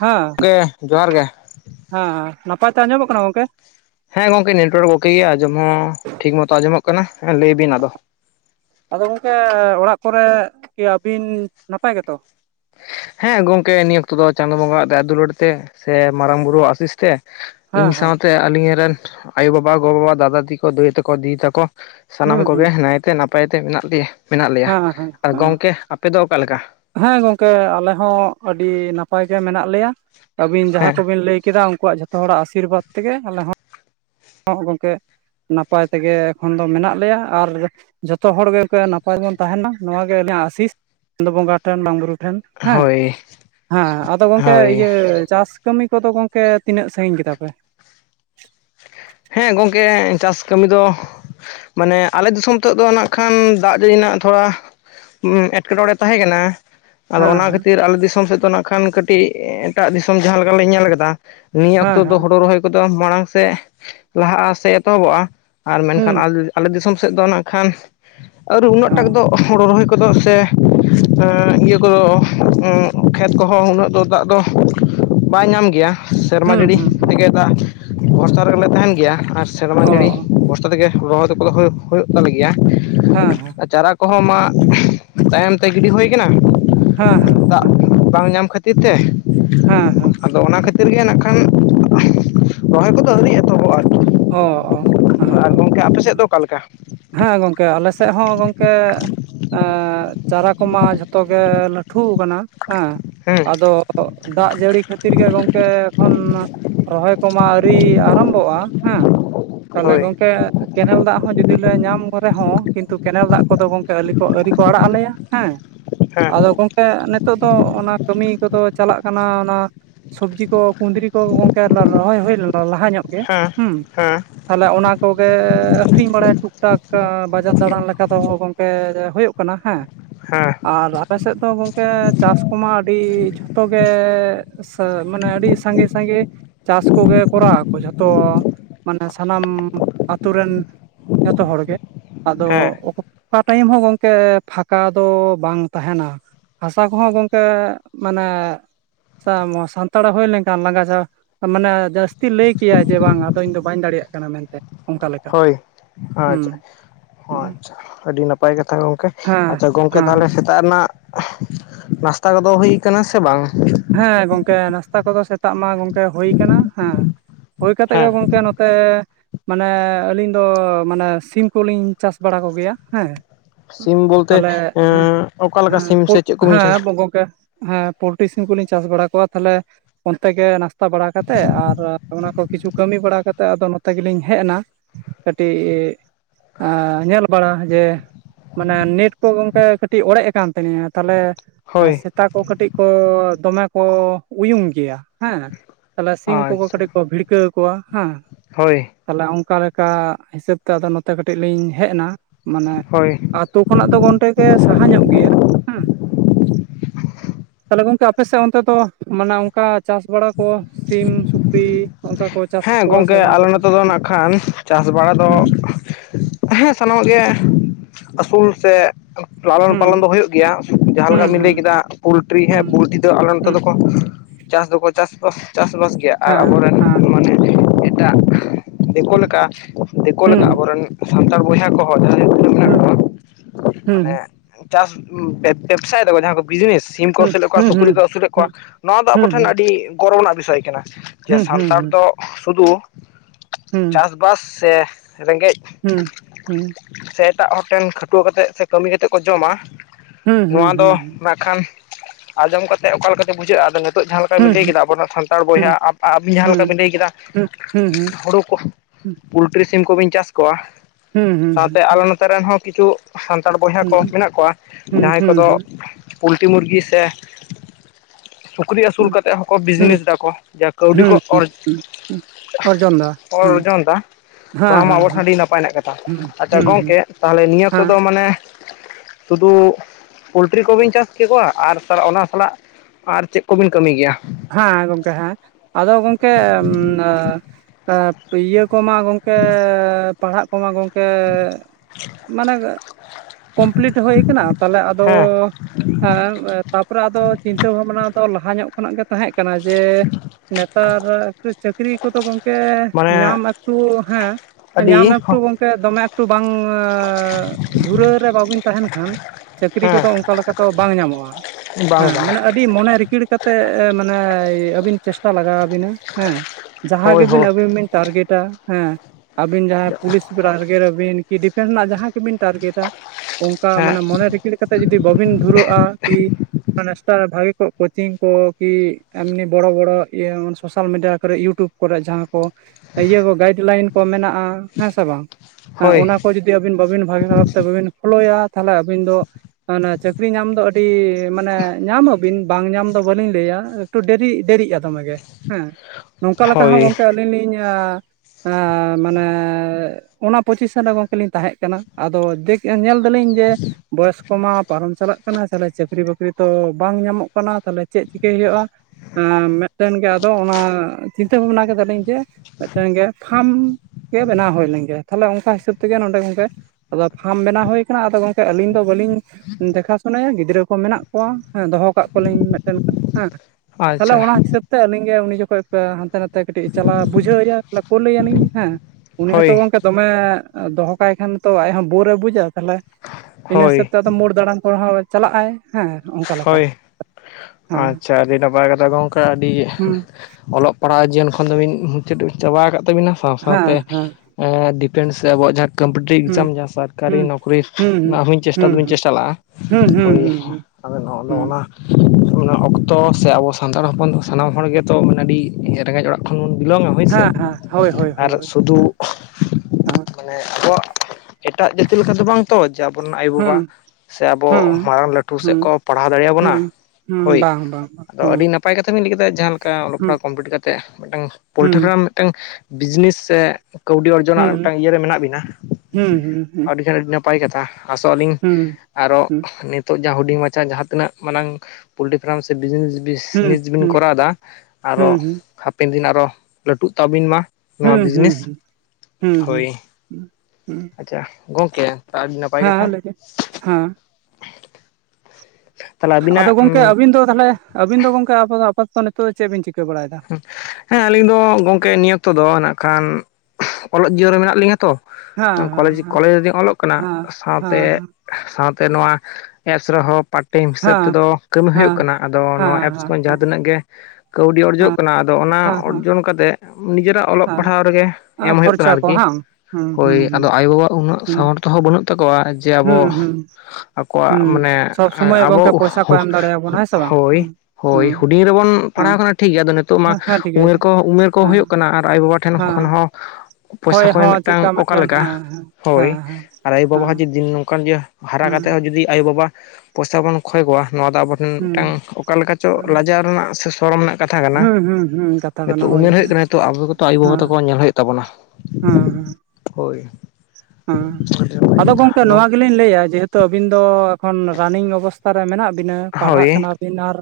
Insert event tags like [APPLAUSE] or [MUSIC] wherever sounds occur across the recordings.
ᱦᱟᱸ ᱜᱚᱝᱠᱮ ᱡᱚᱦᱟᱨ ᱜᱮ ᱦᱟᱸ ᱱᱟᱯᱟᱭ ᱛᱮ ᱟᱸᱡᱚᱢᱚᱜ ᱠᱟᱱᱟ ᱜᱚᱝᱠᱮ ᱦᱮᱸ ᱜᱚᱝᱠᱮ ᱱᱮᱴᱚᱣᱟᱨᱠ ᱳᱠᱮ ᱜᱮᱭᱟ ᱟᱸᱡᱚᱢ ᱦᱚᱸ ᱴᱷᱤᱠ ᱢᱚᱛᱚ ᱟᱸᱡᱚᱢᱚᱜ ᱠᱟᱱᱟᱮ ᱞᱟᱹᱭ ᱵᱤᱱ ᱟᱫᱚ ᱟᱫᱚ ᱜᱚᱝᱠᱮ ᱚᱲᱟᱜ ᱠᱚᱨᱮ ᱠᱤ ᱟᱹᱵᱤᱱ ᱱᱟᱯᱟᱭ ᱜᱮᱛᱚ? ᱦᱮᱸ ᱜᱚᱝᱠᱮ ᱱᱤᱭᱟᱹ ᱚᱠᱛᱚ ᱫᱚ ᱪᱟᱸᱫᱳ ᱵᱚᱸᱜᱟᱣᱟᱜ ᱫᱟᱭᱟ ᱫᱩᱞᱟᱹᱲ ᱛᱮ ᱥᱮ ᱢᱟᱨᱟᱝ ᱵᱩᱨᱩᱣᱟᱜ ᱟᱥᱤᱥ ᱛᱮ ᱦᱮᱸ ᱤᱧ ᱦᱮᱸ ᱥᱟᱶᱛᱮ ᱟᱞᱤᱧ ᱨᱮᱱ ᱟᱭᱳᱼᱵᱟᱵᱟ ᱜᱚᱼᱵᱟᱵᱟ ᱫᱟᱫᱟ ᱛᱟᱠᱚ ᱫᱟᱹᱭ ᱛᱟᱠᱚ ᱫᱤᱫᱤ ᱛᱟᱠᱚ ᱥᱟᱱᱟᱢ ᱦᱩᱸ ᱠᱚᱜᱮ ᱦᱩᱸ ᱱᱟᱭᱛᱮ ᱱᱟᱯᱟᱭ ᱛᱮ ᱢᱮᱱᱟᱜ ᱞᱮᱭᱟ ᱾ ᱢᱮᱱᱟᱜ ᱞᱮᱭᱟ ᱦᱮᱸ ᱦᱮᱸ ᱟᱨ ᱦᱮᱸ ᱜᱚᱢᱠᱮ ᱟᱯᱮ ᱫᱚ ᱚᱠᱟ ᱞᱮᱠᱟ? ᱦᱮᱸ ᱜᱚᱝᱠᱮ ᱟᱞᱮ ᱦᱚᱸ ᱟᱹᱰᱤ ᱱᱟᱯᱟᱭ ᱜᱮ ᱢᱮᱱᱟᱜ ᱞᱮᱭᱟ ᱾ ᱟᱹᱵᱤᱱ ᱡᱟᱦᱟᱸ ᱦᱮᱸ ᱠᱚᱵᱤᱱ ᱞᱟᱹᱭ ᱠᱮᱫᱟ ᱩᱱᱠᱩᱣᱟᱜ ᱡᱷᱚᱛᱚ ᱦᱚᱲᱟᱜ ᱟᱥᱤᱨᱵᱟᱫᱽ ᱛᱮᱜᱮ ᱟᱞᱮ ᱦᱚᱸ ᱦᱚᱸ ᱜᱚᱢᱠᱮ ᱱᱟᱯᱟᱭ ᱛᱮᱜᱮ ᱮᱠᱷᱚᱱ ᱫᱚ ᱢᱮᱱᱟᱜ ᱞᱮᱭᱟ ᱟᱨ ᱡᱷᱚᱛᱚ ᱦᱚᱲ ᱜᱮ ᱥᱮ ᱱᱟᱯᱟᱭ ᱵᱚᱱ ᱛᱟᱦᱮᱱᱟ ᱱᱚᱣᱟ ᱜᱮ ᱟᱹᱞᱤᱧᱟᱜ ᱟᱥᱤᱥ ᱪᱟᱸᱫᱚ ᱵᱚᱸᱜᱟ ᱴᱷᱮᱱ ᱵᱟᱝ ᱵᱩᱨᱩ ᱴᱷᱮᱱ ᱦᱮᱸ ᱦᱳᱭ ᱦᱮᱸ ᱟᱫᱚ ᱜᱚᱝᱠᱮ ᱦᱳᱭ ᱤᱭᱟᱹ ᱪᱟᱥ? ᱠᱟᱹᱢᱤ ᱠᱚᱫᱚ ᱜᱚᱢᱠᱮ ᱛᱤᱱᱟᱹᱜ ᱥᱟᱸᱜᱤᱧ ᱠᱮᱫᱟ ᱯᱮ? ᱦᱮᱸ ᱜᱚᱢᱠᱮ ᱪᱟᱥ ᱠᱟᱹᱢᱤ ᱫᱚ ᱢᱟᱱᱮ ᱟᱞᱮ ᱫᱤᱥᱚᱢ ᱛᱮᱫ ᱫᱚ ᱱᱟᱜ ᱠᱷᱟᱱ ᱫᱟᱜ ᱡᱟᱹᱲᱤ ᱨᱮᱱᱟᱜ ᱛᱷᱚᱲᱟ ᱦᱚᱸ ᱮᱸᱴᱠᱮᱴᱚᱬᱮ ᱛᱟᱦᱮᱸ ᱠᱟᱱᱟ ᱟᱫᱚ ᱦᱮᱸ ᱚᱱᱟ ᱦᱮᱸ ᱠᱷᱟᱹᱛᱤᱨ ᱟᱞᱮ ᱫᱤᱥᱚᱢ ᱥᱮᱫ ᱫᱚ ᱱᱟᱜ ᱠᱷᱟᱱ ᱠᱟᱹᱴᱤᱡ ᱮᱴᱟᱜ ᱫᱤᱥᱚᱢ ᱡᱟᱦᱟᱸ ᱞᱮᱠᱟᱞᱮ ᱧᱮᱞ ᱠᱟᱫᱟ? ᱱᱤᱭᱟᱹ ᱦᱮᱸ ᱚᱠᱛᱚ ᱫᱚ ᱦᱮᱸ ᱦᱩᱲᱩ ᱨᱚᱦᱚᱭ ᱠᱚᱫᱚ ᱢᱟᱲᱟᱝ ᱥᱮᱫ ᱞᱟᱦᱟᱜᱼᱟ ᱥᱮ ᱮᱛᱚᱦᱚᱵᱚᱜᱼᱟ ᱾ ᱟᱨ ᱦᱩᱸ ᱢᱮᱱᱠᱷᱟᱱ ᱟᱞᱮ ᱫᱤᱥᱚᱢ ᱥᱮᱫ ᱫᱚ ᱱᱟᱜ ᱠᱷᱟᱱ ᱟᱹᱣᱨᱤ ᱩᱱᱟᱹᱜ ᱴᱟᱜ ᱫᱚ ᱦᱩᱲᱩ ᱨᱚᱦᱚᱭ ᱠᱚᱫᱚ ᱥᱮ ᱦᱮᱸ ᱤᱭᱟᱹ ᱠᱚᱫᱚ ᱚᱸ ᱠᱷᱮᱛ ᱠᱚᱦᱚᱸ ᱩᱱᱟᱹᱜ ᱫᱚ ᱫᱟᱜ ᱫᱚ ᱵᱟᱭ ᱧᱟᱢ ᱜᱮᱭᱟ ᱥᱮᱨᱢᱟ ᱡᱟᱹᱲᱤ ᱛᱮᱜᱮ ᱫᱟᱜ ᱨᱮᱞᱮ ᱛᱟᱦᱮᱱ ᱜᱮᱭᱟ ᱟᱨ ᱥᱮᱨᱢᱟ ᱡᱟᱹᱲᱤ ᱵᱚᱥᱛᱟ ᱛᱮᱜᱮ ᱨᱚᱦᱚᱭ ᱫᱚ ᱠᱚᱫᱚ ᱦᱳ ᱦᱳ ᱦᱳᱭᱳᱜ ᱛᱟᱞᱮ ᱜᱮᱭᱟ ᱦᱮᱸ ᱦᱮᱸ ᱾ ᱪᱟᱨᱟ ᱠᱚᱦᱚᱸ ᱢᱟ ᱛᱟᱭᱚᱢ ᱛᱮ ᱜᱤᱰᱤ ᱦᱳᱭ ᱠᱟᱱᱟ ᱦᱮᱸ ᱦᱮᱸ ᱫᱟᱜ ᱦᱮᱸ ᱵᱟᱝ ᱧᱟᱢ ᱠᱷᱟᱹᱛᱤᱨ ᱛᱮ ᱦᱮᱸ ᱦᱮᱸ ᱟᱫᱚ ᱚᱱᱟ ᱠᱷᱟᱹᱛᱤᱨ ᱜᱮ ᱱᱟᱜ᱾ ᱠᱷᱟᱱ ᱨᱚᱦᱚᱭ ᱠᱚᱫᱚ ᱟᱹᱣᱨᱤ ᱮᱛᱚᱦᱚᱵᱚᱜᱼᱟ ᱟᱨᱠᱤ ᱚ ᱚ ᱦᱮᱸ ᱟᱨ ᱛᱚ᱾ ᱜᱚᱝᱠᱮ ᱟᱯᱮ ᱥᱮᱫ ᱫᱚ ᱚᱠᱟ ᱞᱮᱠᱟ ᱦᱮᱸ ᱜᱚᱝᱠᱮ ᱟᱞᱮ ᱥᱮᱫ ᱦᱚᱸ ᱜᱚᱝᱠᱮ ᱮᱸ ᱪᱟᱨᱟ ᱠᱚᱢᱟ ᱡᱷᱚᱛᱚ ᱜᱮ ᱞᱟᱹᱼᱼ ᱴᱷᱩ ᱟᱠᱟᱱᱟ ᱦᱮᱸ ᱦᱮᱸ ᱟᱫᱚ ᱫᱟᱜ ᱡᱟᱹᱲᱤ ᱠᱷᱟᱹᱛᱤᱨ ᱜᱮ ᱜᱚᱝᱠᱮ ᱮᱠᱷᱚᱱ ᱨᱚᱦᱚᱭ ᱠᱚᱢᱟ ᱟᱹᱨᱤ ᱟᱨᱟᱢᱵᱷᱚᱜᱼᱟ᱾ ᱦᱮᱸ ᱛᱟᱦᱚᱞᱮ ᱦᱳᱭ ᱜᱚᱝᱠᱮ ᱠᱮᱱᱮᱞ ᱫᱟᱜ ᱦᱚᱸ ᱡᱩᱫᱤ ᱞᱮ ᱧᱟᱢ ᱨᱮᱦᱚᱸ ᱠᱤᱱᱛᱩ ᱠᱮᱱᱮᱞ ᱫᱟᱜ ᱠᱚᱫᱚ ᱜᱚᱝᱠᱮ ᱟᱹᱨᱤ ᱠᱚ ᱟᱹᱣᱨᱤ ᱠᱚ ᱟᱲᱟᱜ ᱟᱞᱮᱭᱟ᱾ ᱦᱮᱸ ᱦᱮᱸ ᱟᱫᱚ ᱜᱚᱝᱠᱮ ᱱᱤᱛᱚᱜ ᱫᱚ ᱚᱱᱟ ᱠᱟᱹᱢᱤ ᱠᱚᱫᱚ ᱪᱟᱞᱟᱜ ᱠᱟᱱᱟ ᱚᱱᱟ ᱥᱚᱵᱽᱡᱤ ᱠᱚ ᱠᱩᱫᱽᱨᱤ ᱠᱚ ᱜᱚᱝᱠᱮ ᱨᱚᱦᱚᱭ ᱦᱩᱭ ᱞᱮᱱᱟ ᱞᱟᱦᱟ ᱧᱚᱜ ᱜᱮ ᱦᱮᱸ ᱦᱩ ᱦᱮᱸ ᱛᱟᱦᱚᱞᱮ ᱚᱱᱟ ᱠᱚᱜᱮ ᱟᱹᱠᱷᱨᱤᱧ ᱵᱟᱲᱟᱭᱟ ᱴᱩᱠ ᱴᱷᱟᱠ, ᱵᱟᱡᱟᱨ ᱫᱟᱬᱟᱱ ᱞᱮᱠᱟ ᱛᱮᱦᱚᱸ ᱜᱚᱝᱠᱮ ᱦᱩᱭᱩᱜ ᱠᱟᱱᱟ ᱦᱮᱸ ᱾ ᱦᱮᱸ ᱟᱨ ᱟᱯᱮ ᱥᱮᱫ ᱫᱚ ᱜᱚᱝᱠᱮ ᱪᱟᱥ ᱠᱚᱢᱟ ᱟᱹᱰᱤ ᱡᱷᱚᱛᱚ ᱜᱮ ᱢᱟᱱᱮ ᱟᱹᱰᱤ ᱥᱟᱸᱜᱮ, ᱥᱟᱸᱜᱮ ᱪᱟᱥ ᱠᱚᱜᱮ ᱠᱚᱨᱟᱣ ᱟᱠᱚ ᱡᱷᱚᱛᱚ ᱛᱚ ᱢᱟᱱᱮ ᱥᱟᱱᱟᱢ ᱟᱛᱳ ᱨᱮᱱ ᱡᱚᱛᱚ ᱦᱚᱲ ᱜᱮ ᱾ ᱟᱫᱚ ᱦᱮᱸ ᱚᱠᱟ ᱴᱟᱭᱤᱢ ᱦᱚᱸ ᱜᱚᱝᱠᱮ ᱯᱷᱟᱠᱟ ᱫᱚ ᱵᱟᱝ ᱛᱟᱦᱮᱱᱟ ᱾ ᱦᱟᱥᱟ ᱠᱚᱦᱚᱸ ᱜᱚᱝᱠᱮ ᱢᱟᱱᱮ ᱥᱟᱱᱛᱟᱲ ᱦᱩᱭ ᱞᱮᱱᱠᱷᱟᱱ ᱞᱟᱸᱜᱟ ᱪᱟᱵᱟ ᱢᱟᱱᱮ ᱡᱟᱹᱥᱛᱤ ᱞᱟᱹᱭ ᱠᱤᱭᱟᱭ ᱡᱮ ᱵᱟᱝ ᱟᱫᱚ ᱤᱧ ᱫᱚ ᱵᱟᱹᱧ ᱫᱟᱲᱮᱭᱟᱜ ᱠᱟᱱᱟ ᱢᱮᱱᱛᱮ ᱾ ᱦᱳᱭ ᱟᱪᱪᱷᱟ ᱾ ᱦᱮᱸ ᱟᱪᱪᱷᱟ ᱟᱹᱰᱤ ᱱᱟᱯᱟᱭ ᱠᱟᱛᱷᱟ ᱜᱚᱝᱠᱮ, ᱟᱪᱪᱷᱟ ᱜᱚᱝᱠᱮ ᱦᱮᱸ ᱛᱟᱦᱚᱞᱮ ᱥᱮᱛᱟᱜ ᱨᱮᱱᱟᱜ ᱱᱟᱥᱛᱟ ᱠᱚᱫᱚ ᱦᱩᱭ ᱟᱠᱟᱱᱟ ᱥᱮ ᱵᱟᱝ? ᱦᱮᱸ ᱜᱚᱝᱠᱮ ᱱᱟᱥᱛᱟ ᱠᱚᱫᱚ ᱥᱮᱛᱟᱜ ᱢᱟ ᱜᱚᱝᱠᱮ ᱦᱩᱭ ᱠᱟᱱᱟ ᱦᱮᱸ ᱾ ᱦᱩᱭ ᱠᱟᱛᱮᱫ ᱦᱮᱸ ᱜᱮ ᱜᱚᱢᱠᱮ ᱱᱚᱛᱮ ᱢᱟᱱᱮ ᱟᱹᱞᱤᱧ ᱫᱚ ᱢᱟᱱᱮ ᱥᱤᱢ ᱠᱚᱞᱤᱧ ᱪᱟᱥ ᱵᱟᱲᱟ ᱠᱚᱜᱮᱭᱟ ᱦᱮᱸ ᱥᱤᱢ ᱾ ᱵᱚᱞᱛᱮ ᱛᱟᱦᱚᱞᱮ ᱦᱮᱸ ᱚᱠᱟᱞᱮᱠᱟ ᱦᱮᱸ ᱥᱤᱢ ᱥᱮ ᱪᱮᱫ ᱠᱚᱵᱤᱱ ᱪᱟᱥ ᱦᱮᱸ ᱜᱚᱢᱠᱮ ᱾ ᱦᱮᱸ ᱯᱚᱞᱴᱨᱤ ᱥᱤᱢ ᱠᱚᱞᱤᱧ ᱪᱟᱥ ᱵᱟᱲᱟ ᱠᱚᱣᱟ ᱛᱟᱦᱚᱞᱮ ᱚᱱᱛᱮ ᱜᱮ ᱱᱟᱥᱛᱟ ᱵᱟᱲᱟ ᱠᱟᱛᱮ ᱟᱨ ᱚᱱᱟ ᱠᱚ ᱠᱤᱪᱷᱩ ᱠᱟᱹᱢᱤ ᱵᱟᱲᱟ ᱠᱟ ᱛᱮᱜ ᱟᱫᱚ ᱱᱚᱛᱮ ᱜᱮᱞᱤᱧ ᱦᱮᱡ ᱮᱱᱟ ᱠᱟᱹᱴᱤᱡ ᱧᱮᱞ ᱵᱟᱲᱟ ᱡᱮ ᱢᱟᱱᱮ ᱱᱮᱴ ᱠᱚ ᱜᱚᱝᱠᱮ ᱠᱟᱹᱴᱤᱡ ᱚᱲᱮᱡ ᱟᱠᱟᱱ ᱛᱤᱧᱟᱹ ᱛᱟᱦᱚᱞᱮ ᱦᱳᱭ ᱥᱮᱛᱟ ᱠᱚ ᱠᱟᱹᱴᱤᱡ ᱠᱚ ᱫᱚᱢᱮ ᱠᱚ ᱩᱭᱩᱢ ᱜᱮᱭᱟ ᱦᱮᱸ ᱾ ᱛᱟᱦᱚᱞᱮ ᱥᱤᱢ ᱠᱚᱠᱚ ᱟᱪᱪᱷᱟ ᱠᱟᱹᱴᱤᱡ ᱠᱚ ᱵᱷᱤᱲᱠᱟᱹᱣ ᱠᱚᱣᱟ ᱦᱮᱸ᱾ ᱦᱳᱭ ᱛᱟᱦᱚᱞᱮ ᱚᱱᱠᱟ ᱞᱮᱠᱟ ᱦᱤᱥᱟᱹᱵ ᱛᱮ ᱟᱫᱚ ᱱᱚᱛᱮ ᱠᱟᱹᱴᱤᱡ ᱞᱤᱧ ᱦᱮᱡ ᱮᱱᱟ ᱢᱟᱱᱮ ᱦᱳᱭ ᱟᱛᱳ ᱠᱷᱚᱱᱟᱜ ᱫᱚ ᱜᱚᱱᱴᱮ ᱜᱮ ᱥᱟᱦᱟ ᱧᱚᱜ ᱜᱮᱭᱟ ᱦᱚᱸ ᱛᱟᱦᱚᱞᱮ ᱜᱚᱝᱠᱮ - ᱟᱯᱮᱥᱮᱱ ᱚᱱᱛᱮ ᱫᱚ ᱢᱟᱱᱮ ᱚᱱᱠᱟ ᱪᱟᱥ ᱵᱟᱲᱟ ᱠᱚ ᱥᱤᱢ ᱥᱩᱠᱨᱤ ᱚᱱᱠᱟ ᱠᱚ ᱪᱟᱥ ᱦᱮᱸ ᱠᱚᱣᱟ ᱥᱮ ᱜᱚᱢᱠᱮ ᱵᱟᱝ ᱠᱚ ᱟᱞᱮ ᱪᱟᱥ ᱱᱚᱛᱮ ᱫᱚ ᱠᱚᱣᱟ? ᱱᱟᱜ ᱠᱷᱟᱱ ᱪᱟᱥ ᱵᱟᱲᱟ ᱫᱚ ᱦᱩᱸ ᱦᱮᱸ ᱥᱟᱱᱟᱢᱟᱜ ᱜᱮ ᱟᱹᱥᱩᱞ ᱥᱮ ᱞᱟᱞᱚᱱ ᱦᱩᱸ ᱯᱟᱞᱚᱱ ᱫᱚ ᱦᱩᱭᱩᱜ ᱜᱮᱭᱟ, ᱡᱟᱦᱟᱸ ᱦᱩᱸ ᱞᱮᱠᱟ ᱵᱤᱱ ᱦᱩᱸ ᱞᱟᱹᱭ ᱠᱮᱫᱟ, ᱯᱳᱞᱴᱨᱤ ᱦᱮᱸ ᱦᱩᱸ ᱯᱳᱞᱨᱤ ᱟᱞᱮ ᱱᱚᱛᱮ ᱦᱩᱸ ᱫᱚᱠᱚ ᱪᱟᱥ ᱫᱚᱠᱚ ᱪᱟᱥ ᱵᱟᱥ ᱜᱮᱭᱟ ᱟᱨ ᱦᱮᱸ ᱟᱵᱚᱨᱮᱱ ᱮᱴᱟᱜ ᱫᱤᱠᱩ ᱞᱮᱠᱟ, ᱫᱤᱠᱩ ᱞᱮᱠᱟ ᱦᱮᱸ ᱟᱵᱚᱨᱮᱱ ᱥᱟᱱᱛᱟᱲ ᱵᱚᱭᱦᱟ ᱠᱚ ᱦᱩᱸ ᱢᱟᱱᱮ ᱢᱟᱱᱮ ᱦᱩᱸ ᱪᱟᱥ ᱵᱮᱵᱥᱟ ᱮᱫᱟ ᱡᱟᱦᱟᱸ ᱠᱚ ᱵᱤᱡᱽᱱᱮᱥ ᱥᱤᱢ ᱠᱚ ᱟᱹᱥᱩᱞᱮᱫ ᱦᱩᱸ ᱠᱚᱣᱟ, ᱦᱩᱸ ᱦᱩᱸ ᱥᱩᱠᱨᱤ ᱠᱚ ᱟᱹᱥᱩᱞᱮᱫ ᱠᱚᱣᱟ, ᱱᱚᱣᱟ ᱫᱚ ᱟᱵᱚ ᱦᱩᱸ ᱦᱩᱸ ᱦᱩᱸ ᱴᱷᱮᱱ ᱟᱹᱰᱤ ᱜᱚᱨᱚᱵᱽᱱᱟᱜ ᱵᱤᱥᱚᱭ ᱠᱟᱱᱟ ᱾ ᱡᱮ ᱦᱩᱸ ᱦᱩᱸ ᱦᱩᱸ ᱦᱩᱸ ᱥᱟᱱᱛᱟᱲ ᱫᱚ ᱥᱩᱫᱷᱩ ᱪᱟᱥᱵᱟᱥ ᱥᱮ ᱨᱮᱸᱜᱮᱡ ᱦᱮᱸ, ᱦᱮᱸ ᱾ ᱥᱮ ᱮᱴᱟᱜ ᱦᱚᱲ ᱴᱷᱮᱱ ᱠᱷᱟᱹᱴᱣᱟᱹ ᱠᱟᱛᱮ ᱥᱮ ᱠᱟᱹᱢᱤ ᱠᱟᱛᱮ ᱠᱚ ᱡᱚᱢᱟ᱾ ᱦᱩᱸ ᱦᱩᱸ ᱦᱩᱸ ᱦᱩᱸ ᱦᱩᱸ ᱦᱩᱸ ᱦᱩᱸ ᱦᱩᱸ ᱦᱩᱸ ᱦᱩᱸ ᱦᱩᱸ ᱦᱩᱸ ᱦᱩᱸ ᱦᱩᱸ ᱦᱩᱸ ᱦᱩᱸ ᱱᱚᱣᱟ ᱫᱚ ᱠᱷᱟᱱ ᱟᱸᱡᱚᱢ ᱠᱟᱛᱮᱫ ᱚᱠᱟ ᱞᱮᱠᱟ ᱛᱮ ᱵᱩᱡᱷᱟᱹᱜᱼᱟ, ᱟᱫᱚ ᱱᱤ ᱛᱚᱜ ᱡᱟᱦᱟᱸ ᱞᱮᱠᱟ ᱵᱤᱱ ᱞᱟᱹᱭ ᱠᱮᱫᱟ, ᱟᱵᱚ ᱥᱟᱱᱛᱟᱲ ᱵᱚᱭᱦᱟ ᱟᱹᱵᱤᱱ ᱡᱟᱦᱟᱸ ᱞᱮᱠᱟ ᱵᱤᱱ ᱞᱟᱹᱭ ᱠᱮᱫᱟ ᱦᱩᱲᱩ ᱠᱚ ᱯᱳᱞᱴᱨᱤ ᱥᱤᱢ ᱠᱚᱵᱤᱱ ᱪᱟᱥ ᱠᱚᱣᱟ, ᱥᱟᱶᱛᱮ ᱟᱞᱮ ᱱᱚᱛᱮ ᱨᱮᱱ ᱦᱚᱸ ᱠᱤᱪᱷᱩ ᱥᱟᱱᱛᱟᱲ ᱵᱚᱭᱦᱟ ᱠᱚ ᱢᱮᱱᱟᱜ ᱠᱚᱣᱟ, ᱡᱟᱦᱟᱸᱭ ᱠᱚᱫᱚ ᱦᱩᱸ ᱯᱳᱞᱴᱨᱤ ᱢᱩᱨᱜᱤ ᱥᱮ ᱥᱩᱠᱨᱤ ᱟᱹᱥᱩᱞ ᱠᱟᱛᱮᱫ ᱦᱚᱸᱠᱚ ᱵᱤᱡᱽᱱᱮᱥ ᱫᱟᱠᱚ, ᱡᱟ ᱠᱟᱹᱣᱰᱤ ᱠᱚ ᱦᱩᱸ ᱚᱨᱡᱚᱱ ᱫᱟ ᱾ ᱚᱨᱡᱚᱱ ᱫᱟ ᱾ ᱱᱚᱣᱟ ᱢᱟ ᱟᱵᱚᱥᱥᱳ ᱟᱹᱰᱤ ᱱᱟᱯᱟᱭ ᱨᱮᱱᱟᱜ ᱠᱟᱛᱷᱟ ᱦᱩᱸ ᱾ ᱟᱪᱪᱷᱟ ᱦᱩᱸ ᱜᱚᱢᱠᱮ ᱦᱩᱸ ᱛᱟᱦᱚᱞᱮ ᱱᱤᱭᱟᱹ ᱦᱮᱸ ᱠᱚᱫᱚ ᱢᱟᱱᱮ ᱥᱩᱫᱷᱩ ᱯᱳᱞᱴᱨᱤ ᱠᱚᱵᱤᱱ ᱪᱟᱥ ᱠᱮᱠᱚᱭᱟ, ᱟᱨ ᱚᱱᱟ ᱥᱟᱞᱟᱜ ᱟᱨ ᱪᱮᱫ ᱠᱚᱵᱤᱱ ᱠᱟᱹᱢᱤ ᱜᱮᱭᱟ? ᱦᱮᱸ ᱜᱚᱝᱠᱮ ᱦᱮᱸ ᱟᱫᱚ ᱜᱚᱝᱠᱮ ᱮᱸᱻᱢ ᱤᱭᱟᱹ ᱠᱚᱢᱟ ᱜᱚᱝᱠᱮ ᱯᱟᱲᱦᱟᱜ ᱠᱚᱢᱟ ᱜᱚᱝᱠᱮ ᱢᱟᱱᱮ ᱠᱚᱢᱯᱞᱤᱴ ᱦᱩᱭ ᱠᱟᱱᱟ ᱛᱟᱦᱚᱞᱮ ᱟᱫᱚ ᱦᱮᱸ ᱦᱮᱸ ᱛᱟᱯᱚᱨᱮ ᱟᱫᱚ ᱪᱤᱱᱛᱟᱹ ᱵᱷᱟᱵᱱᱟ ᱫᱚ ᱞᱟᱦᱟ ᱧᱚᱜ ᱠᱷᱚᱱᱟᱜ ᱜᱮ ᱛᱟᱦᱮᱸ ᱠᱟᱱᱟ ᱡᱮ ᱱᱮᱛᱟᱨ [UNINTELLIGIBLE] ᱠᱚᱫᱚ ᱜᱚᱝᱠᱮ ᱢᱟᱱᱮ ᱧᱟᱢ ᱮᱠᱴᱩ ᱦᱮᱸ, ᱧᱟᱢ ᱟᱹᱰᱤ ᱮᱠᱴᱩ ᱜᱚᱝᱠᱮ ᱫᱚᱢᱮ ᱮᱠᱴᱩ ᱵᱟᱝᱻ ᱫᱷᱩᱨᱟᱹᱣ ᱨᱮ ᱵᱟᱵᱤᱱ ᱛᱟᱦᱮᱱ ᱠᱷᱟᱱ ᱪᱟᱹᱠᱨᱤ ᱦᱮᱸ ᱠᱚᱫᱚ ᱚᱱᱠᱟ ᱞᱮᱠᱟ ᱛᱚ ᱵᱟᱝ ᱧᱟᱢᱚᱜᱼᱟ ᱾ ᱵᱟᱝ ᱵᱟᱝ ᱾ ᱟᱹᱰᱤ ᱢᱚᱱᱮ ᱨᱤᱠᱤᱲ ᱠᱟᱛᱮ ᱢᱟᱱᱮ ᱟᱹᱵᱤᱱ ᱪᱮᱥ ᱛᱚ ᱞᱟᱜᱟᱣ ᱵᱤᱱᱟ ᱦᱮᱸ ᱡᱟᱦᱟᱸ ᱦᱳᱭ ᱜᱮᱵᱤᱱ ᱦᱳᱭ ᱟᱹᱵᱤᱱ ᱵᱤᱱ ᱴᱟᱨᱜᱮᱴᱟ ᱦᱮᱸ ᱟᱹᱵᱤᱱ ᱡᱟᱦᱟᱸᱭ ᱯᱩᱞᱤᱥ ᱴᱟᱨᱜᱮᱴ ᱟᱹᱵᱤᱱ ᱠᱤ ᱰᱤᱯᱷᱮᱱᱥ ᱨᱮᱱᱟᱜ ᱡᱟᱦᱟᱸ ᱜᱮᱵᱤᱱ ᱴᱟᱨᱜᱮᱴᱟ ᱾ ᱚᱱᱠᱟ ᱦᱮᱸ ᱢᱟᱱᱮ ᱢᱚᱱᱮ ᱨᱤᱠᱤᱲ ᱠᱟᱛᱮ ᱡᱩᱫᱤ ᱵᱟᱵᱤᱱ ᱫᱷᱩᱨᱟᱹᱜᱼᱟ ᱠᱤ ᱱᱟᱥᱴᱟᱨ ᱵᱷᱟᱜᱤ ᱠᱚ ᱠᱳᱪᱤᱝ ᱠᱚ ᱠᱤ ᱮᱢᱱᱤ ᱵᱚᱲᱚ ᱵᱚᱲᱚ ᱤᱭᱟᱹ ᱥᱳᱥᱟᱞ ᱢᱤᱰᱤᱭᱟ ᱠᱚᱨᱮ ᱤᱭᱩᱴᱩᱵᱽ ᱠᱚᱨᱮ ᱡᱟᱦᱟᱸ ᱠᱚ ᱤᱭᱟᱹ ᱠᱚ ᱜᱟᱭᱤᱰ ᱞᱟᱭᱤᱱ ᱠᱚ ᱢᱮᱱᱟᱜᱼᱟ ᱦᱮᱸ ᱥᱮ ᱵᱟᱝ? ᱦᱮ‍ᱸ ᱦᱳᱭ ᱚᱱᱟ ᱠᱚ ᱡᱩᱫᱤ ᱡᱩᱫᱤ ᱟᱹᱵᱤᱱ ᱵᱟᱵᱤᱱ ᱵᱷᱟᱜᱤ ᱵᱷᱟᱵᱛᱮ ᱵᱟᱵᱤᱱ ᱯᱷᱳᱞᱳᱭᱟ ᱛᱟᱦᱚᱞᱮ ᱟᱵᱤᱱ ᱫᱚ ᱪᱟᱹᱠᱨᱤ ᱧᱟᱢ ᱫᱚ ᱟᱹᱰᱤ ᱢᱟᱱᱮ ᱧᱟᱢᱟ ᱵᱤᱱ ᱵᱟᱝ ᱧᱟᱢ ᱫᱚ ᱵᱟᱹᱞᱤᱧ ᱞᱟᱹᱭᱟ ᱮᱠᱴᱩ ᱰᱮᱨᱤ ᱫᱮᱨᱤᱜ-ᱟ ᱾ ᱫᱚᱢᱮ ᱜᱮ ᱦᱮᱸ ᱱᱚᱝᱠᱟ ᱞᱮᱠᱟ ᱦᱚᱸ ᱦᱳᱭ ᱜᱚᱢᱠᱮ ᱟᱹᱞᱤᱧ ᱞᱤᱧ ᱮᱸ ᱢᱟᱱᱮ ᱚᱱᱟ ᱯᱚᱸᱪᱤᱥᱟᱱ ᱨᱮ ᱜᱚᱢᱠᱮ ᱞᱤᱧ ᱛᱟᱦᱮᱸ ᱠᱟᱱᱟ ᱟᱫᱚ ᱫᱮᱠ ᱧᱮᱞ ᱫᱟᱞᱤᱧ ᱡᱮ ᱵᱚᱭᱚᱥ ᱠᱚᱢᱟ ᱯᱟᱨᱚᱢ ᱪᱟᱞᱟᱜ ᱠᱟᱱᱟ ᱛᱟᱦᱚᱞᱮ ᱪᱟᱹᱠᱨᱤ ᱵᱟᱹᱠᱨᱤ ᱛᱚ ᱵᱟᱝ ᱧᱟᱢᱚᱜ ᱠᱟᱱᱟ ᱛᱟᱦᱚᱞᱮ ᱪᱮᱫ ᱪᱤᱠᱟᱹᱭ ᱦᱩᱭᱩᱜᱼᱟ ᱢᱤᱫᱴᱮᱱ ᱜᱮ ᱟᱫᱚ ᱚᱱᱟ ᱪᱤᱱᱛᱟᱹ ᱵᱷᱟᱵᱽᱱᱟ ᱠᱮᱫᱟ ᱞᱤᱧ ᱡᱮ ᱢᱤᱫᱴᱮᱱ ᱜᱮ ᱯᱷᱟᱨᱢ ᱜᱮ ᱵᱮᱱᱟᱣ ᱦᱩᱭ ᱞᱮᱱ ᱜᱮᱭᱟ ᱛᱟᱦᱞᱮ ᱚᱱᱠᱟ ᱦᱤᱥᱟᱹᱵ ᱛᱮᱜᱮ ᱱᱚᱸᱰᱮ ᱜᱚᱝᱠᱮ ᱟᱫᱚ ᱯᱷᱟᱨᱢ ᱵᱮᱱᱟᱣ ᱦᱩᱭ ᱟᱠᱟᱱᱟ ᱟᱫᱚ ᱜᱚᱝᱠᱮ ᱟᱹᱞᱤᱧ ᱫᱚ ᱵᱟᱹᱞᱤᱧ ᱫᱮᱠᱷᱟ ᱥᱩᱱᱟᱭᱟ ᱜᱤᱫᱽᱨᱟᱹ ᱠᱚ ᱢᱮᱱᱟᱜ ᱠᱚᱣᱟ ᱦᱮᱸ ᱫᱚᱦᱚ ᱠᱟᱜ ᱠᱚᱣᱟᱞᱤᱧ ᱢᱤᱫᱴᱮᱱ ᱜᱟᱱ ᱦᱮᱸ, ᱛᱟᱦᱚᱞᱮ ᱟᱪᱪᱷᱟ ᱚᱱᱟ ᱦᱤᱥᱟᱹᱵ ᱛᱮ ᱟᱹᱞᱤᱧ ᱜᱮ ᱩᱱᱤ ᱡᱚᱠᱷᱚᱱ ᱦᱟᱱᱛᱮ ᱱᱟᱛᱮ ᱠᱟᱹᱴᱤᱡ ᱪᱟᱞᱟᱣ ᱵᱩᱡᱷᱟᱹᱣ ᱮᱭᱟ ᱠᱩᱞᱮᱭᱟᱞᱤᱧ ᱦᱮᱸ ᱩᱱᱤ ᱦᱚᱸᱛᱚ ᱦᱳᱭ ᱜᱚᱝᱠᱮ ᱫᱚᱢᱮ ᱫᱚᱦᱚ ᱠᱟᱭ ᱠᱷᱟᱱ ᱦᱚᱸᱛᱚ ᱟᱡᱦᱚᱸ ᱵᱳᱨ ᱮ ᱵᱩᱡᱟ, ᱛᱟᱦᱚᱞᱮ ᱤᱱᱟᱹ ᱦᱤᱥᱟᱹᱵ ᱦᱳᱭ ᱛᱮ ᱟᱫᱚ ᱢᱳᱲ ᱫᱟᱬᱟᱱ ᱠᱚᱦᱚᱸ ᱪᱟᱞᱟᱜ ᱟᱭ ᱦᱮᱸ ᱚᱱᱠᱟ ᱞᱮᱠᱟ ᱦᱳᱭ ᱾ ᱟᱪᱪᱷᱟ ᱟᱹᱰᱤ ᱱᱟᱯᱟᱭ ᱠᱟᱛᱷᱟ ᱜᱚᱝᱠᱮ ᱟᱹᱰᱤ ᱦᱩᱸ ᱚᱞᱚᱜ ᱯᱟᱲᱦᱟᱣ ᱡᱤᱭᱚᱱ ᱠᱷᱚᱱ ᱫᱚᱵᱤᱱ ᱢᱩᱪᱟᱹᱫ ᱪᱟᱵᱟ ᱟᱠᱟᱫ ᱛᱟᱹᱵᱤᱱᱟ ᱥᱟᱶ ᱥᱟᱶ ᱦᱮᱸ ᱛᱮ ᱦᱮᱸ ᱰᱤᱯᱮᱱᱥ ᱥᱮ ᱟᱵᱚᱣᱟᱜ ᱡᱟᱦᱟᱸ ᱠᱚᱢᱯᱤᱴᱨᱤᱵᱷ ᱦᱩᱸ ᱮᱠᱡᱟᱢ ᱡᱟᱦᱟᱸ ᱦᱩᱸ ᱥᱚᱨᱠᱤ ᱱᱚᱠᱨᱤ ᱦᱩᱸ ᱨᱮᱱᱟᱜ ᱦᱚᱸᱧ ᱪᱮᱥᱴᱟ ᱦᱩᱸ ᱫᱚᱵᱤᱱ ᱪᱮᱥᱴᱟ ᱞᱟᱜᱼᱟ ᱾ ᱦᱩᱸ ᱦᱩᱸ ᱦᱩᱸ ᱦᱩᱸ ᱾ ᱟᱫᱚ ᱱᱚᱜᱼᱚᱭ ᱱᱚᱜ-ᱚᱱᱟ ᱚᱱᱟ ᱚᱠᱛᱚ ᱥᱮ ᱟᱵᱚ ᱥᱟᱱᱛᱟᱲ ᱦᱚᱯᱚᱱ ᱫᱚ ᱥᱟᱱᱟᱢ ᱦᱚᱲ ᱜᱮᱛᱚ ᱟᱹᱰᱤ ᱨᱮᱸᱜᱮᱡ ᱚᱲᱟᱜ ᱠᱷᱚᱱ ᱵᱚᱱ ᱵᱤᱞᱚᱝ-ᱟ ᱦᱳᱭ ᱥᱮ ᱦᱮᱸ ᱦᱮᱸ ᱦᱳᱭ ᱦᱳᱭ ᱟᱨ ᱦᱳᱭ ᱦᱳᱭ ᱥᱩᱫᱷᱩ ᱦᱮᱸ ᱦᱮᱸ ᱢᱟᱱᱮ ᱟᱵᱚᱣᱟᱜ ᱮᱴᱟᱜ ᱡᱟᱹᱛᱤ ᱞᱮᱠᱟ ᱫᱚ ᱵᱟᱝ ᱛᱚ ᱡᱮ ᱟᱵᱚ ᱨᱮᱱ ᱟᱭᱳ ᱵᱟᱵᱟ ᱦᱩᱸ ᱥᱮ ᱟᱵᱚ ᱦᱩᱸ ᱢᱟᱨᱟᱝ ᱞᱟᱹᱴᱩ ᱥᱮᱫ ᱦᱩᱸ ᱠᱚ ᱯᱟᱲᱦᱟᱣ ᱫᱟᱲᱮᱭᱟᱵᱚᱱᱟ ᱦᱩᱸ ᱦᱩᱸ ᱦᱳᱭ ᱾ ᱵᱟᱝ ᱵᱟᱝ ᱟᱫᱚ ᱦᱩᱸ ᱟᱹᱰᱤ ᱱᱟᱯᱟᱭ ᱠᱟᱛᱷᱟ ᱵᱤᱱ ᱞᱟᱹᱭ ᱠᱮᱫᱟ ᱡᱟᱦᱟᱸ ᱞᱮᱠᱟ ᱚᱞᱚᱜ ᱦᱩᱸ ᱯᱟᱲᱦᱟᱜ ᱠᱚᱢᱯᱞᱤᱴ ᱠᱟᱛᱮᱫ ᱢᱤᱫᱴᱟᱝ ᱦᱩᱸ ᱯᱚᱞᱴᱨᱤ ᱯᱷᱟᱨᱢ ᱢᱤᱫᱴᱟᱝ ᱵᱤᱡᱽᱱᱮᱥ ᱥᱮ ᱠᱟᱹᱣᱰᱤ ᱦᱩᱸ ᱚᱨᱡᱚᱱᱟᱜ ᱢᱤᱫᱴᱟᱝ ᱤᱭᱟᱹᱨᱮ ᱢᱮᱱᱟᱜ ᱵᱤᱱᱟ, ᱦᱩᱸ ᱦᱩᱸ ᱦᱩᱸ ᱟᱹᱰᱤ ᱜᱟᱱ ᱟᱹᱰᱤ ᱱᱟᱯᱟᱭ ᱠᱟᱛᱷᱟ ᱾ ᱟᱥᱚᱜ ᱟᱹᱞᱤᱧ ᱦᱩᱸ ᱟᱨᱚ ᱦᱩᱸ ᱱᱤᱛᱚᱜ ᱡᱟᱦᱟᱸ ᱦᱩᱰᱤᱧ ᱢᱟᱪᱷᱟ ᱡᱟᱦᱟᱸ ᱛᱤᱱᱟᱹᱜ ᱢᱟᱨᱟᱝ ᱯᱚᱞᱴᱨᱤ ᱯᱷᱟᱨᱟᱢ ᱥᱮ ᱵᱤᱡᱽᱱᱮᱥ ᱦᱩᱸ ᱵᱤᱥᱱᱤᱡ ᱵᱮᱱ ᱦᱩᱸ ᱠᱚᱨᱟᱣ ᱮᱫᱟ ᱟᱨᱚ ᱦᱟᱯᱮᱱ ᱫᱤᱱ ᱟᱨᱚ ᱞᱟᱹᱴᱩᱜ ᱛᱟᱵᱤᱱ ᱢᱟ ᱾ ᱦᱩᱸ ᱦᱩᱸ ᱦᱩᱸ, ᱦᱩᱸ ᱦᱩᱸ, ᱦᱳᱭ ᱦᱩᱸ, ᱦᱩᱸ᱾ ᱟᱪᱪᱷᱟ ᱜᱚᱝᱠᱮ᱾ ᱟᱹᱰᱤ ᱱᱟᱯᱟᱭ ᱦᱟᱸ ᱠᱟᱛᱷᱟ ᱞᱟᱹᱭ ᱵᱤᱱ, ᱦᱟᱸ᱾ [UNINTELLIGIBLE] ᱟᱫᱚ ᱜᱚᱝᱠᱮ ᱟᱹᱵᱤᱱ ᱫᱚ ᱛᱟᱦᱚᱞᱮ ᱟᱵᱤᱱ ᱫᱚ ᱜᱚᱝᱠᱮ ᱟᱯᱟ- ᱟᱯᱟᱛᱚᱛᱚ ᱱᱤᱛᱚᱜ ᱫᱚ ᱪᱮᱫ ᱵᱤᱱ ᱪᱤᱠᱟᱹ ᱵᱟᱲᱟᱭᱮᱫᱟ? ᱦᱮᱸ ᱟᱞᱤᱧ ᱫᱚ ᱜᱚᱝᱠᱮ ᱱᱤᱭᱟᱹ ᱚᱠᱛᱚ ᱫᱚ ᱱᱟᱜ ᱠᱷᱟᱱ ᱚᱞᱚᱜ ᱡᱤᱭᱚᱱ ᱨᱮ ᱢᱮᱱᱟᱜ ᱞᱤᱧᱟ ᱛᱚ᱾ ᱦᱮᱸ ᱦᱮᱸ ᱠᱚᱞᱮᱡᱽ, ᱦᱮᱸ ᱠᱚᱞᱮᱡᱽ ᱨᱮ ᱞᱤᱧ ᱚᱞᱚᱜ ᱠᱟᱱᱟ ᱥᱟᱶᱛᱮ ᱦᱮᱸ ᱥᱟᱶᱛᱮ ᱱᱚᱣᱟ ᱮᱯᱥ ᱨᱮᱦᱚᱸ ᱯᱟᱴ ᱴᱟᱭᱤᱢ ᱦᱤᱥᱟᱹᱵ ᱦᱮᱸ ᱦᱮᱸ ᱛᱮᱫᱚ ᱠᱟᱹᱢᱤ ᱦᱩᱭᱩᱜ ᱦᱮᱸ ᱠᱟᱱᱟ᱾ ᱟᱫᱚ ᱦᱮᱸ ᱱᱚᱣᱟ ᱦᱮᱸ ᱮᱯᱥ ᱦᱮᱸ ᱠᱷᱚᱱ ᱡᱟᱦᱟᱸ ᱛᱤᱱᱟᱹᱜ ᱜᱮ ᱠᱟᱹᱣᱰᱤ ᱚᱨᱡᱚᱜ ᱠᱟᱱᱟ ᱟᱫᱚ ᱚᱱᱟ ᱦᱮᱸ ᱦᱮᱸ ᱦᱮᱸ ᱚᱨᱡᱚᱱ ᱠᱟᱛᱮᱜ ᱱᱤᱡᱮᱨᱟᱜ ᱚᱞᱚᱜ ᱦᱮᱸ, ᱯᱟᱲᱦᱟᱣ ᱨᱮᱜᱮ ᱮᱢ ᱦᱩᱭᱩᱜ ᱠᱟᱱᱟ ᱠᱷᱚᱨᱪᱟ ᱠᱚ ᱟᱨᱠᱤ ᱦᱟᱝ ᱦᱩᱸ ᱦᱩᱸ ᱦᱳᱭ ᱟᱫᱚ ᱟᱭᱳ ᱵᱟᱵᱟᱣᱟᱜ ᱩᱱᱟᱹᱜ ᱦᱩᱸ ᱥᱟᱶ ᱛᱚ ᱦᱚ ᱵᱟᱹᱱᱩᱜ ᱛᱟᱠᱚᱣᱟ ᱡᱮ ᱦᱩᱸ ᱟᱵᱚ ᱦᱩᱸ᱾ ᱟᱠᱚᱣᱟᱜ ᱦᱩᱸ, ᱢᱟᱱᱮ ᱥᱚᱵᱽ ᱦᱮᱸ, ᱥᱚᱢᱚᱭ ᱟᱵᱚ ᱜᱚᱝᱠᱮ ᱯᱚᱭᱥᱟ ᱠᱚ ᱦᱳ ᱮᱢ ᱫᱟᱲᱮᱭᱟᱵᱚᱱᱟ ᱦᱮᱸ ᱥᱮ ᱵᱟᱝ ᱦᱳᱭ ᱦᱩᱸ ᱦᱳᱭ ᱦᱩᱸ ᱦᱩᱰᱤᱧ ᱨᱮᱵᱚᱱ ᱦᱮᱸ ᱯᱟᱲᱦᱟᱣ ᱠᱟᱱᱟ ᱴᱷᱤᱠ ᱜᱮᱭᱟ ᱟᱫᱚ ᱱᱤᱛᱚᱜ ᱦᱮᱸ ᱦᱮᱸ, ᱴᱷᱤᱠ ᱩᱢᱮᱨ ᱟᱪᱷᱮ ᱠᱚ ᱩᱢᱮᱨ ᱠᱚ ᱦᱮᱸ ᱦᱩᱭᱩᱜ ᱠᱟᱱᱟ ᱟᱨ ᱟᱭᱳᱼᱵᱟᱵᱟ ᱴᱷᱮᱱ ᱠᱷᱚᱱ ᱦᱮᱸ ᱦᱚᱸ ᱯᱚᱭᱥᱟ ᱦᱚᱭ ᱠᱷᱚᱭ ᱦᱚᱸ ᱢᱤᱫᱴᱟᱝ ᱪᱮᱫᱠᱟ ᱚᱠᱟ ᱢᱤᱫᱴᱮᱱ ᱞᱮᱠᱟ ᱦᱮᱸ ᱦᱮᱸ ᱦᱳᱭ ᱦᱮᱸ ᱦᱮᱸ ᱟᱨ ᱟᱭᱳᱼᱵᱟᱵᱟ ᱦᱮᱸ ᱦᱚᱸ ᱡᱮ ᱫᱤᱱ ᱱᱚᱝᱠᱟᱱ ᱡᱮ ᱦᱟᱨᱟ ᱠᱟᱛᱮᱫ ᱦᱮᱸ ᱦᱚᱸ ᱡᱩᱫᱤ ᱟᱭᱳ ᱵᱟᱵᱟ ᱯᱚᱭᱥᱟ ᱵᱚᱱ ᱠᱷᱚᱭ ᱠᱚᱣᱟ ᱱᱚᱣᱟ ᱫᱚ ᱟᱵᱚ ᱢᱤᱫᱴᱟᱝ ᱦᱩᱸ ᱚᱠᱟ ᱞᱮᱠᱟ ᱪᱚ ᱦᱩᱸ ᱞᱟᱡᱟᱣ ᱨᱮᱱᱟᱜ ᱥᱮ ᱥᱚᱲᱚᱢ ᱨᱮᱱᱟᱜ ᱠᱟᱛᱷᱟ ᱠᱟᱱᱟ᱾ ᱦᱩᱸ ᱦᱩᱸ᱾ ᱠᱟᱱᱟ ᱱᱤᱛᱳᱜ ᱦᱳᱭ ᱩᱢᱮᱨ ᱦᱩᱭᱩᱜ ᱦᱮᱸ ᱠᱟᱱᱟ ᱱᱤᱛᱳᱜ ᱟᱵᱚ ᱜᱮᱛᱚ ᱟᱭᱳ ᱵᱟᱵᱟ ᱦᱮᱸ ᱛᱟᱠᱚ ᱢᱟ ᱧᱮᱞ ᱦᱩᱭᱩᱜ ᱛᱟᱵᱚᱱᱟ, ᱦᱮᱸ ᱦᱳᱭ᱾ ᱦᱮᱸ ᱟᱹᱰᱤ ᱱᱟᱯᱟᱭ ᱟᱫᱚ ᱜᱚᱝᱠᱮ ᱠᱟᱛᱷᱟ ᱱᱚᱣᱟ ᱜᱚᱝ ᱜᱮᱞᱤᱧ ᱞᱟᱹᱭᱟ ᱡᱮᱦᱮᱛᱩ ᱟᱹᱵᱤᱱ ᱫᱚ ᱮᱠᱷᱚᱱ ᱨᱟᱱᱤᱝ ᱚᱵᱚᱥ ᱵᱚᱥᱛᱟ ᱨᱮ ᱢᱮᱱᱟᱜ ᱵᱤᱱᱟᱹ ᱦᱳᱭ ᱯᱟᱲᱦᱟᱜ ᱠᱟᱱᱟ ᱵᱤᱱ ᱟᱨ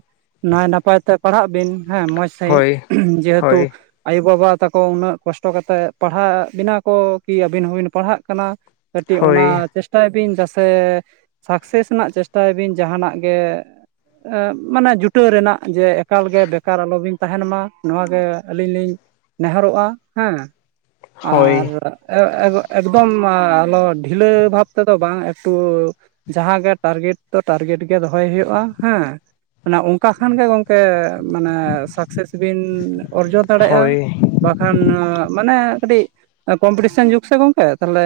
ᱱᱟᱭ ᱱᱟᱯᱟᱭ ᱛᱮ ᱯᱟᱲᱦᱟᱜ ᱵᱤᱱ ᱦᱮᱸ ᱢᱚᱸᱡᱽ ᱥᱟᱦᱤᱡ ᱦᱳᱭ ᱡᱮᱦᱮᱛᱩ ᱦᱳᱭ ᱟᱭᱳᱼᱵᱟᱵᱟ ᱛᱟᱠᱚ ᱩᱱᱟᱹᱜ ᱠᱚᱥᱴᱚ ᱠᱟᱛᱮᱫ ᱯᱟᱲᱦᱟᱣᱮᱫ ᱵᱤᱱᱟ ᱠᱚ ᱠᱤ ᱟᱹᱵᱤᱱ ᱦᱚᱸᱵᱤᱱ ᱯᱟᱲᱦᱟᱜ ᱠᱟᱱᱟ᱾ ᱠᱟᱹᱴᱤᱡ ᱦᱳᱭ ᱚᱱᱟ ᱪᱮᱥᱴᱟᱭ ᱵᱤᱱ ᱫᱟᱥᱮ ᱥᱟᱠᱥᱮᱥ ᱨᱮᱱᱟᱜ ᱪᱮᱥᱴᱟᱭ ᱵᱤᱱ ᱡᱟᱦᱟᱱᱟᱜ ᱜᱮ ᱢᱟᱱᱮ ᱡᱩᱴᱟᱹᱣ ᱨᱮᱱᱟᱜ ᱡᱮ ᱮᱠᱟᱞ ᱜᱮ ᱵᱮᱠᱟᱨ ᱟᱞᱚᱵᱤᱱ ᱛᱟᱦᱮᱱ ᱢᱟ, ᱱᱚᱣᱟ ᱜᱮ ᱟᱹᱞᱤᱧ ᱞᱤᱧ ᱱᱮᱦᱚᱨᱚᱜᱼᱟ ᱦᱮᱸ᱾ ᱦᱳᱭ ᱟᱨ ᱮᱠᱫᱚᱢ ᱟᱞᱚ ᱰᱷᱤᱞᱟᱹ ᱵᱷᱟᱵ ᱛᱮᱫᱚ ᱵᱟᱝ ᱮᱠᱴᱩ ᱡᱟᱦᱟᱸ ᱜᱮ ᱴᱟᱨᱜᱮᱴ ᱫᱚ ᱴᱟᱨᱜᱮᱴ ᱜᱮ ᱫᱚᱦᱚᱭ ᱦᱩᱭᱩᱜᱼᱟ ᱦᱮᱸ᱾ ᱢᱟᱱᱮ ᱚᱱᱠᱟ ᱠᱷᱟᱱ ᱜᱮ ᱜᱚᱝᱠᱮ ᱢᱟᱱᱮ ᱥᱟᱠᱥᱮᱥ ᱵᱤᱱ ᱚᱨᱡᱚ ᱫᱟᱲᱮᱜᱼᱟ, ᱦᱳᱭ ᱵᱟᱠᱷᱟᱱ ᱢᱟᱱᱮ ᱠᱟᱹᱴᱤᱡ ᱠᱚᱢᱯᱤᱴᱤᱥᱮᱱ ᱡᱩᱜ ᱥᱮ ᱜᱚᱝᱠᱮ ᱛᱟᱦᱞᱮ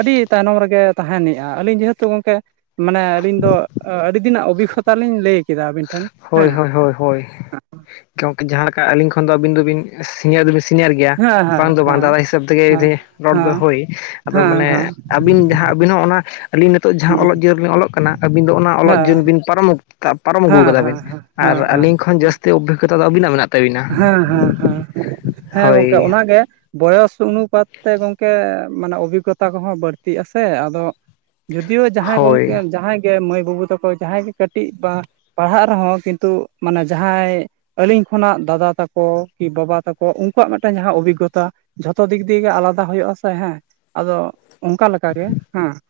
ᱟᱹᱰᱤ ᱛᱟᱭᱱᱚᱢ ᱨᱮᱜᱮ ᱛᱟᱦᱮᱱᱮᱜᱼᱟ ᱟᱹᱞᱤᱧ ᱡᱮᱦᱮᱛᱩ ᱜᱚᱢᱠᱮ ᱢᱟᱱᱮ ᱟᱹᱞᱤᱧ ᱫᱚ ᱟᱹᱰᱤ ᱫᱤᱱᱟᱜ ᱚᱵᱷᱤᱜᱽᱜᱚᱛᱟ ᱞᱤᱧ ᱞᱟᱹᱭ ᱠᱮᱫᱟ ᱟᱵᱤᱱ ᱴᱷᱮᱱ ᱦᱳᱭ ᱦᱮᱸ᱾ ᱦᱳᱭ ᱦᱳᱭ ᱦᱳᱭ ᱜᱚᱝᱠᱮ ᱡᱟᱦᱟᱸ ᱞᱮᱠᱟ ᱟᱹᱞᱤᱧ ᱠᱷᱚᱱ ᱫᱚ ᱟᱹᱵᱤᱱ ᱫᱚᱵᱤᱱ ᱥᱤᱱᱤᱭᱟᱨ ᱫᱚᱵᱤᱱ ᱥᱤᱱᱤᱭᱟᱨ ᱜᱮᱭᱟ ᱦᱮᱸ ᱦᱮᱸ ᱵᱟᱝ ᱫᱚ ᱵᱟᱝ ᱦᱮᱸ ᱫᱟᱫᱟ ᱦᱤᱥᱟᱹᱵ ᱦᱮᱸ ᱛᱮᱜᱮ ᱨᱚᱲ ᱦᱮᱸ ᱫᱚ ᱦᱳᱭ᱾ ᱟᱫᱚ ᱦᱮᱸ ᱦᱮᱸ ᱢᱟᱱᱮ ᱟᱹᱵᱤᱱ ᱡᱟᱦᱟᱸ ᱟᱹᱵᱤᱱ ᱦᱚᱸ ᱚᱱᱟ ᱟᱹᱞᱤᱧ ᱱᱤᱛᱚᱜ ᱡᱟᱦᱟᱸ ᱦᱮᱸ ᱚᱞᱚᱜ ᱡᱤᱭᱚᱱ ᱨᱮᱞᱤᱧ ᱚᱞᱚᱜ ᱠᱟᱱᱟ ᱟᱹᱵᱤᱱ ᱫᱚ ᱚᱱᱟ ᱚᱞᱚᱜ ᱦᱮᱸ ᱡᱤᱭᱚᱱ ᱵᱤᱱ ᱯᱟᱨᱚᱢ ᱯᱟᱨᱚᱢ ᱟᱹᱜᱩ ᱦᱮᱸ ᱦᱮᱸ ᱟᱠᱟᱫᱟᱵᱤᱱ ᱦᱮᱸ ᱟᱨ ᱦᱮᱸ ᱦᱮᱸ ᱟᱹᱞᱤᱧ ᱠᱷᱚᱱ ᱡᱟᱹᱥᱛᱤ ᱚᱵᱷᱤᱜᱚᱛᱟ ᱫᱚ ᱟᱹᱵᱤᱱᱟᱜ ᱢᱮᱱᱟᱜ ᱛᱟᱹᱵᱤᱱᱟ ᱦᱮᱸ ᱦᱮᱸ ᱦᱮᱸ, ᱦᱮᱸ ᱜᱚᱝᱠᱮ ᱦᱳᱭ ᱚᱱᱟᱜᱮ ᱵᱚᱭᱚᱥ ᱚᱱᱩᱯᱟᱛ ᱛᱮ ᱜᱚᱝᱠᱮ ᱢᱟᱱᱮ ᱚᱵᱷᱤᱜᱚᱛᱟ ᱠᱚᱦᱚᱸ ᱵᱟᱹᱲᱛᱤᱜᱼᱟ ᱥᱮ ᱟᱫᱚ ᱡᱩᱫᱤᱭᱳ ᱡᱟᱦᱟᱸᱭ ᱜᱚᱝᱠᱮ ᱦᱳᱭ ᱡᱟᱦᱟᱸᱭ ᱜᱮ ᱢᱟᱹᱭ ᱵᱟᱹᱵᱩ ᱛᱟᱠᱚ ᱡᱟᱦᱟᱸᱭ ᱜᱮ ᱠᱟᱹᱴᱤᱡ ᱵᱟ ᱯᱟᱲᱦᱟᱜ ᱨᱮᱦᱚᱸ ᱠᱤᱱᱛᱩ ᱢᱟᱱᱮ ᱡᱟᱦᱟᱸᱭ ᱟᱹᱞᱤᱧ ᱠᱷᱚᱱᱟᱜ ᱫᱟᱫᱟ ᱛᱟᱠᱚ ᱠᱤ ᱵᱟᱵᱟ ᱛᱟᱠᱚ ᱩᱱᱠᱩᱣᱟᱜ ᱢᱤᱫᱴᱟᱝ ᱡᱟᱦᱟᱸ ᱚᱵᱷᱤᱜᱽᱜᱚᱛᱟ ᱡᱷᱚᱛᱚ ᱫᱤᱠ ᱫᱤᱭᱮ ᱜᱮ ᱟᱞᱟᱫᱟ ᱦᱳᱭᱳᱜ ᱟᱥᱮ ᱦᱮᱸ ᱟᱫᱚ ᱚᱱᱠᱟ ᱞᱮᱠᱟᱜᱮ ᱦᱮᱸ᱾ [INAUDIBLE]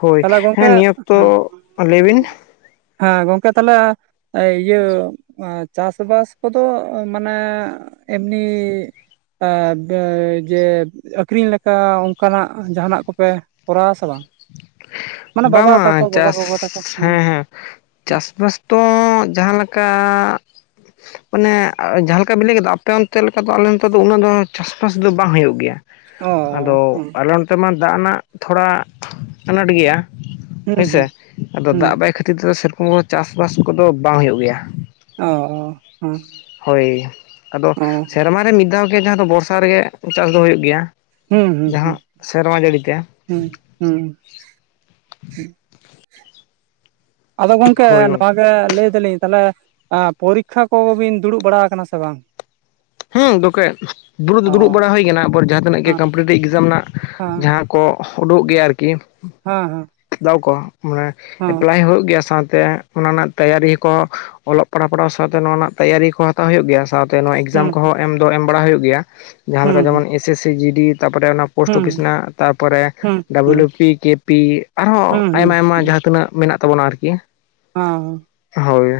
ᱦᱳᱭ᱾ ᱛᱟᱦᱚᱞᱮ ᱜᱚᱝᱠᱮ ᱦᱮᱸ ᱱᱤᱭᱟᱹ ᱚᱠᱛᱚ ᱦᱮᱸ ᱞᱟᱹᱭ ᱵᱤᱱ? ᱦᱮᱸ ᱜᱚᱝᱠᱮ ᱛᱟᱦᱚᱞᱮ ᱮᱭ ᱤᱭᱟᱹ ᱪᱟᱥᱵᱟᱥ ᱠᱚᱫᱚ ᱢᱟᱱᱮ ᱮᱢᱱᱤ ᱮ ᱵᱮ ᱡᱮ ᱟᱹᱠᱷᱨᱤᱧ ᱞᱮᱠᱟ ᱚᱱᱠᱟᱱᱟᱜ ᱡᱟᱦᱟᱱᱟᱜ ᱠᱚᱯᱮ ᱠᱚᱨᱟᱣᱟ ᱥᱮ ᱵᱟᱝ? ᱢᱟᱱᱮ ᱵᱟᱝ ᱵᱟᱵᱟ ᱛᱟᱠᱚ ᱵᱟᱝ ᱵᱟᱵᱟ ᱪᱟᱥ ᱜᱚᱜᱚ ᱛᱟᱠᱚ ᱦᱩᱸ ᱦᱮᱸ ᱦᱮᱸ᱾ ᱦᱩᱸ ᱪᱟᱥᱵᱟᱥ ᱛᱚ ᱡᱟᱦᱟᱸ ᱞᱮᱠᱟ ᱢᱟᱱᱮ ᱡᱟᱦᱟᱸ ᱞᱮᱠᱟ ᱵᱤᱱ ᱞᱟᱹᱭ ᱠᱮᱫᱟ ᱟᱯᱮ ᱚᱱᱛᱮ ᱞᱮᱠᱟ ᱫᱚ ᱟᱞᱮ ᱱᱚᱛᱮ ᱫᱚ ᱩᱱᱟᱹᱜ ᱫᱚ ᱪᱟᱥᱼᱵᱟᱥ ᱫᱚ ᱵᱟᱝ ᱦᱩᱭᱩᱜ ᱜᱮᱭᱟ᱾ ᱚ ᱟᱫᱚ ᱦᱩᱸ ᱟᱞᱮ ᱚᱱᱛᱮ ᱢᱟ ᱫᱟᱜ ᱨᱮᱱᱟᱜ ᱛᱷᱚᱲᱟ ᱟᱱᱟᱴ ᱜᱮᱭᱟ᱾ ᱦᱩᱸ ᱦᱳᱭᱥᱮ ᱦᱩᱸ ᱟᱫᱚ ᱦᱩᱸ ᱫᱟᱜ ᱵᱟᱭ ᱠᱷᱟᱹᱛᱤᱨ ᱛᱮᱚ ᱥᱮᱨᱚᱠᱚᱢ ᱠᱚᱫᱚ ᱪᱟᱥᱼᱵᱟᱥ ᱠᱚᱫᱚ ᱵᱟᱝ ᱦᱩᱭᱩᱜ ᱜᱮᱭᱟ᱾ ᱚ ᱦᱩᱸ᱾ ᱦᱳᱭ᱾ ᱟᱫᱚ ᱚ ᱥᱮᱨᱢᱟᱨ ᱨᱮ ᱢᱤᱫ ᱫᱷᱟᱣ ᱜᱮ ᱡᱟᱦᱟᱸ ᱫᱚ ᱵᱚᱨᱥᱟ ᱨᱮᱜᱮ ᱪᱟᱥ ᱫᱚ ᱦᱩᱭᱩᱜ ᱜᱮᱭᱟ᱾ ᱦᱩᱸ ᱦᱩᱸ ᱡᱟᱦᱟᱸ ᱦᱩᱸ᱾ ᱥᱮᱨᱢᱟ ᱡᱟᱹᱲᱤ ᱛᱮ ᱦᱩᱸ ᱦᱩᱸ ᱦᱩᱸ᱾ ᱟᱫᱚ ᱜᱚᱝᱠᱮ ᱱᱚᱣᱟ ᱜᱮ ᱞᱟᱹᱭ ᱫᱟᱞᱤᱧ ᱛᱟᱦᱚᱞᱮ ᱮᱸ ᱯᱚᱨᱤᱠᱷᱟ ᱠᱚᱵᱤᱱ ᱫᱩᱲᱩᱵ ᱵᱟᱲᱟ ᱟᱠᱟᱱᱟ ᱥᱮ ᱵᱟᱝ? ᱦᱮᱸ ᱫᱚᱠᱮ ᱫᱩᱲᱩᱵ ᱚ ᱫᱚ ᱫᱩᱲᱩᱵ ᱵᱟᱲᱟ ᱦᱳᱭ ᱠᱟᱱᱟ, ᱮᱯᱚᱨ ᱡᱟᱦᱟᱸ ᱛᱤᱱᱟᱹᱜ ᱜᱮ ᱦᱮᱸ ᱠᱚᱢᱯᱤᱴᱤᱮᱴᱤᱵᱽ ᱮᱠᱡᱟᱢ ᱨᱮᱱᱟᱜ ᱦᱮᱸ ᱡᱟᱦᱟᱸ ᱠᱚ ᱩᱰᱩᱠᱚᱜ ᱜᱮᱭᱟ ᱟᱨᱠᱤ᱾ ᱦᱮᱸ ᱫᱟᱣ ᱠᱚ᱾ ᱢᱟᱱᱨᱱᱴ ᱦᱮᱸ ᱮᱯᱞᱟᱭ ᱦᱩᱭᱩᱜ ᱜᱮᱭᱟ ᱥᱟᱶᱛᱮ ᱚᱱᱟ ᱨᱮᱱᱟᱜ ᱛᱮᱭᱟᱨᱤ ᱦᱚᱠᱚ ᱚᱞᱚᱜ ᱯᱟᱲᱦᱟᱣ ᱯᱟᱲᱦᱟᱣ ᱥᱟᱶᱛᱮ ᱱᱚᱣᱟ ᱨᱮᱱᱟᱜ ᱛᱮᱭᱟᱨᱤ ᱠᱚ ᱦᱟᱛᱟᱣ ᱦᱩᱭᱩᱜ, ᱥᱟᱶᱛᱮ ᱱᱚᱣᱟ ᱦᱮᱸ ᱮᱠᱡᱟᱢ ᱦᱩᱸ ᱠᱚᱦᱚᱸ ᱮᱢ ᱫᱚ ᱮᱢ ᱵᱟᱲᱟ ᱦᱩᱭᱩᱜ ᱜᱮᱭᱟ᱾ ᱡᱟᱦᱟᱸ ᱦᱩᱸ ᱞᱮᱠᱟ ᱡᱮᱢᱚᱱ ᱦᱩᱸ S S C G D ᱛᱟᱯᱚᱨᱮ ᱚᱱᱟ ᱯᱳᱥᱴ ᱦᱩᱸ ᱚᱯᱷᱤᱥ ᱨᱮᱱᱟᱜ᱾ ᱛᱟᱯᱚᱨᱮ ᱦᱩᱸ ᱰᱟᱵᱞᱩ ᱦᱩᱸ ᱱᱤ ᱯᱤ, ᱠᱮ ᱯᱤ ᱟᱨᱦᱚᱸ ᱦᱩᱸ ᱦᱩᱸ ᱟᱭᱢᱟ ᱟᱭᱢᱟ ᱡᱟᱦᱟᱸ ᱛᱤᱱᱟᱹᱜ ᱢᱮᱱᱟᱜ ᱛᱟᱵᱚᱱᱟ ᱟᱨᱠᱤ᱾ ᱦᱟᱸ ᱦᱚᱸ᱾ ᱦᱳᱭ᱾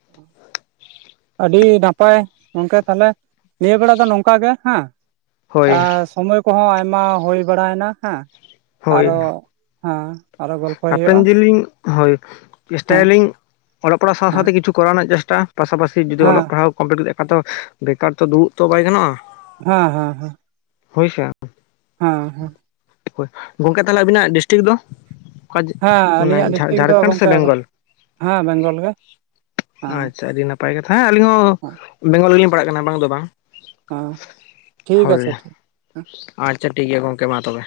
[INAUDIBLE] ᱟᱹᱰᱤ ᱱᱟᱯᱟᱭ᱾ ᱜᱚᱝᱠᱮ ᱛᱟᱞᱦᱮ ᱱᱤᱭᱟᱹ ᱵᱮᱲᱟ ᱫᱚ ᱱᱚᱝᱠᱟ ᱜᱮ ᱦᱮᱸ᱾ ᱦᱳᱭ ᱟᱸ ᱥᱚᱢᱚᱭ ᱠᱚᱦᱚᱸ ᱟᱭᱢᱟ ᱦᱩᱭ ᱵᱟᱲᱟᱭᱮᱱᱟ ᱦᱮᱸ ᱦᱳᱭ ᱟᱨᱚ ᱦᱮᱸ᱾ ᱟᱨᱚ ᱜᱚᱞᱯᱚᱭ ᱦᱟᱯᱮᱱ ᱦᱩᱭᱩᱜᱼᱟ ᱫᱤᱱᱤᱧ ᱦᱳᱭ᱾ ᱦᱮᱸ ᱪᱮᱥᱴᱟᱭᱟᱞᱤᱧ ᱚᱞᱚᱜ ᱯᱟᱲᱦᱟᱜ ᱥᱟᱶ ᱦᱮᱸ ᱥᱟᱶᱛᱮ ᱠᱤᱪᱷᱩ ᱠᱚᱨᱟᱣ ᱨᱮᱱᱟᱜ ᱪᱮᱥᱴᱟ ᱯᱟᱥᱟᱯᱟᱥᱤ ᱡᱩᱫᱤ ᱦᱮᱸ ᱚᱞᱚᱜ ᱯᱟᱲᱦᱟᱣ ᱠᱚᱢᱯᱞᱤᱴ ᱠᱟᱛᱮ ᱠᱷᱟᱡ ᱫᱚ ᱵᱮᱠᱟᱨ ᱛᱚ ᱫᱩᱲᱩᱵ ᱛᱚ ᱵᱟᱭ ᱜᱟᱱᱚᱜᱼᱟ᱾ ᱦᱮᱸ ᱦᱮᱸ ᱦᱮᱸ᱾ ᱦᱳᱭ ᱥᱮ? ᱦᱮᱸ ᱦᱮᱸ᱾ ᱦᱳᱭ᱾ ᱜᱚᱝᱠᱮ ᱛᱟᱦᱚᱞᱮ ᱟᱹᱵᱤᱱᱟᱜ ᱰᱤᱥᱴᱤᱠ ᱫᱚ? ᱚᱠᱟ ᱡᱮ ᱦᱮᱸ ᱢᱟᱱᱮ ᱟᱹᱞᱤᱧᱟᱜ ᱰᱤᱥᱴᱤᱠ ᱫᱚ ᱡᱷᱟᱨᱠᱷᱚᱸᱰ ᱥᱮ ᱜᱚᱝᱠᱮ ᱵᱮᱝᱜᱚᱞ? ᱦᱮᱸ ᱵᱮᱝᱜᱚᱞ ᱜᱮ ᱦᱮᱸ ᱟᱪᱪᱷᱟ ᱟᱹᱰᱤ ᱱᱟᱯᱟᱭ ᱠᱟᱛᱷᱟ ᱦᱮᱸ ᱟᱹᱞᱤᱧ ᱦᱚᱸ ᱵᱮᱝᱜᱚᱞ ᱜᱮᱞᱤᱧ ᱯᱟᱲᱟᱜ ᱠᱟᱱᱟ ᱵᱟᱝ ᱫᱚ ᱵᱟᱝ᱾ ᱦᱮᱸ ᱴᱷᱤᱠ ᱦᱳᱭ᱾ ᱟᱪᱷᱮ ᱴᱷᱤᱠ ᱦᱮᱸ ᱟᱪᱪᱷᱟ ᱴᱷᱤᱠ ᱜᱮᱭᱟ ᱜᱚᱝᱠᱮ ᱢᱟ ᱛᱚᱵᱮ᱾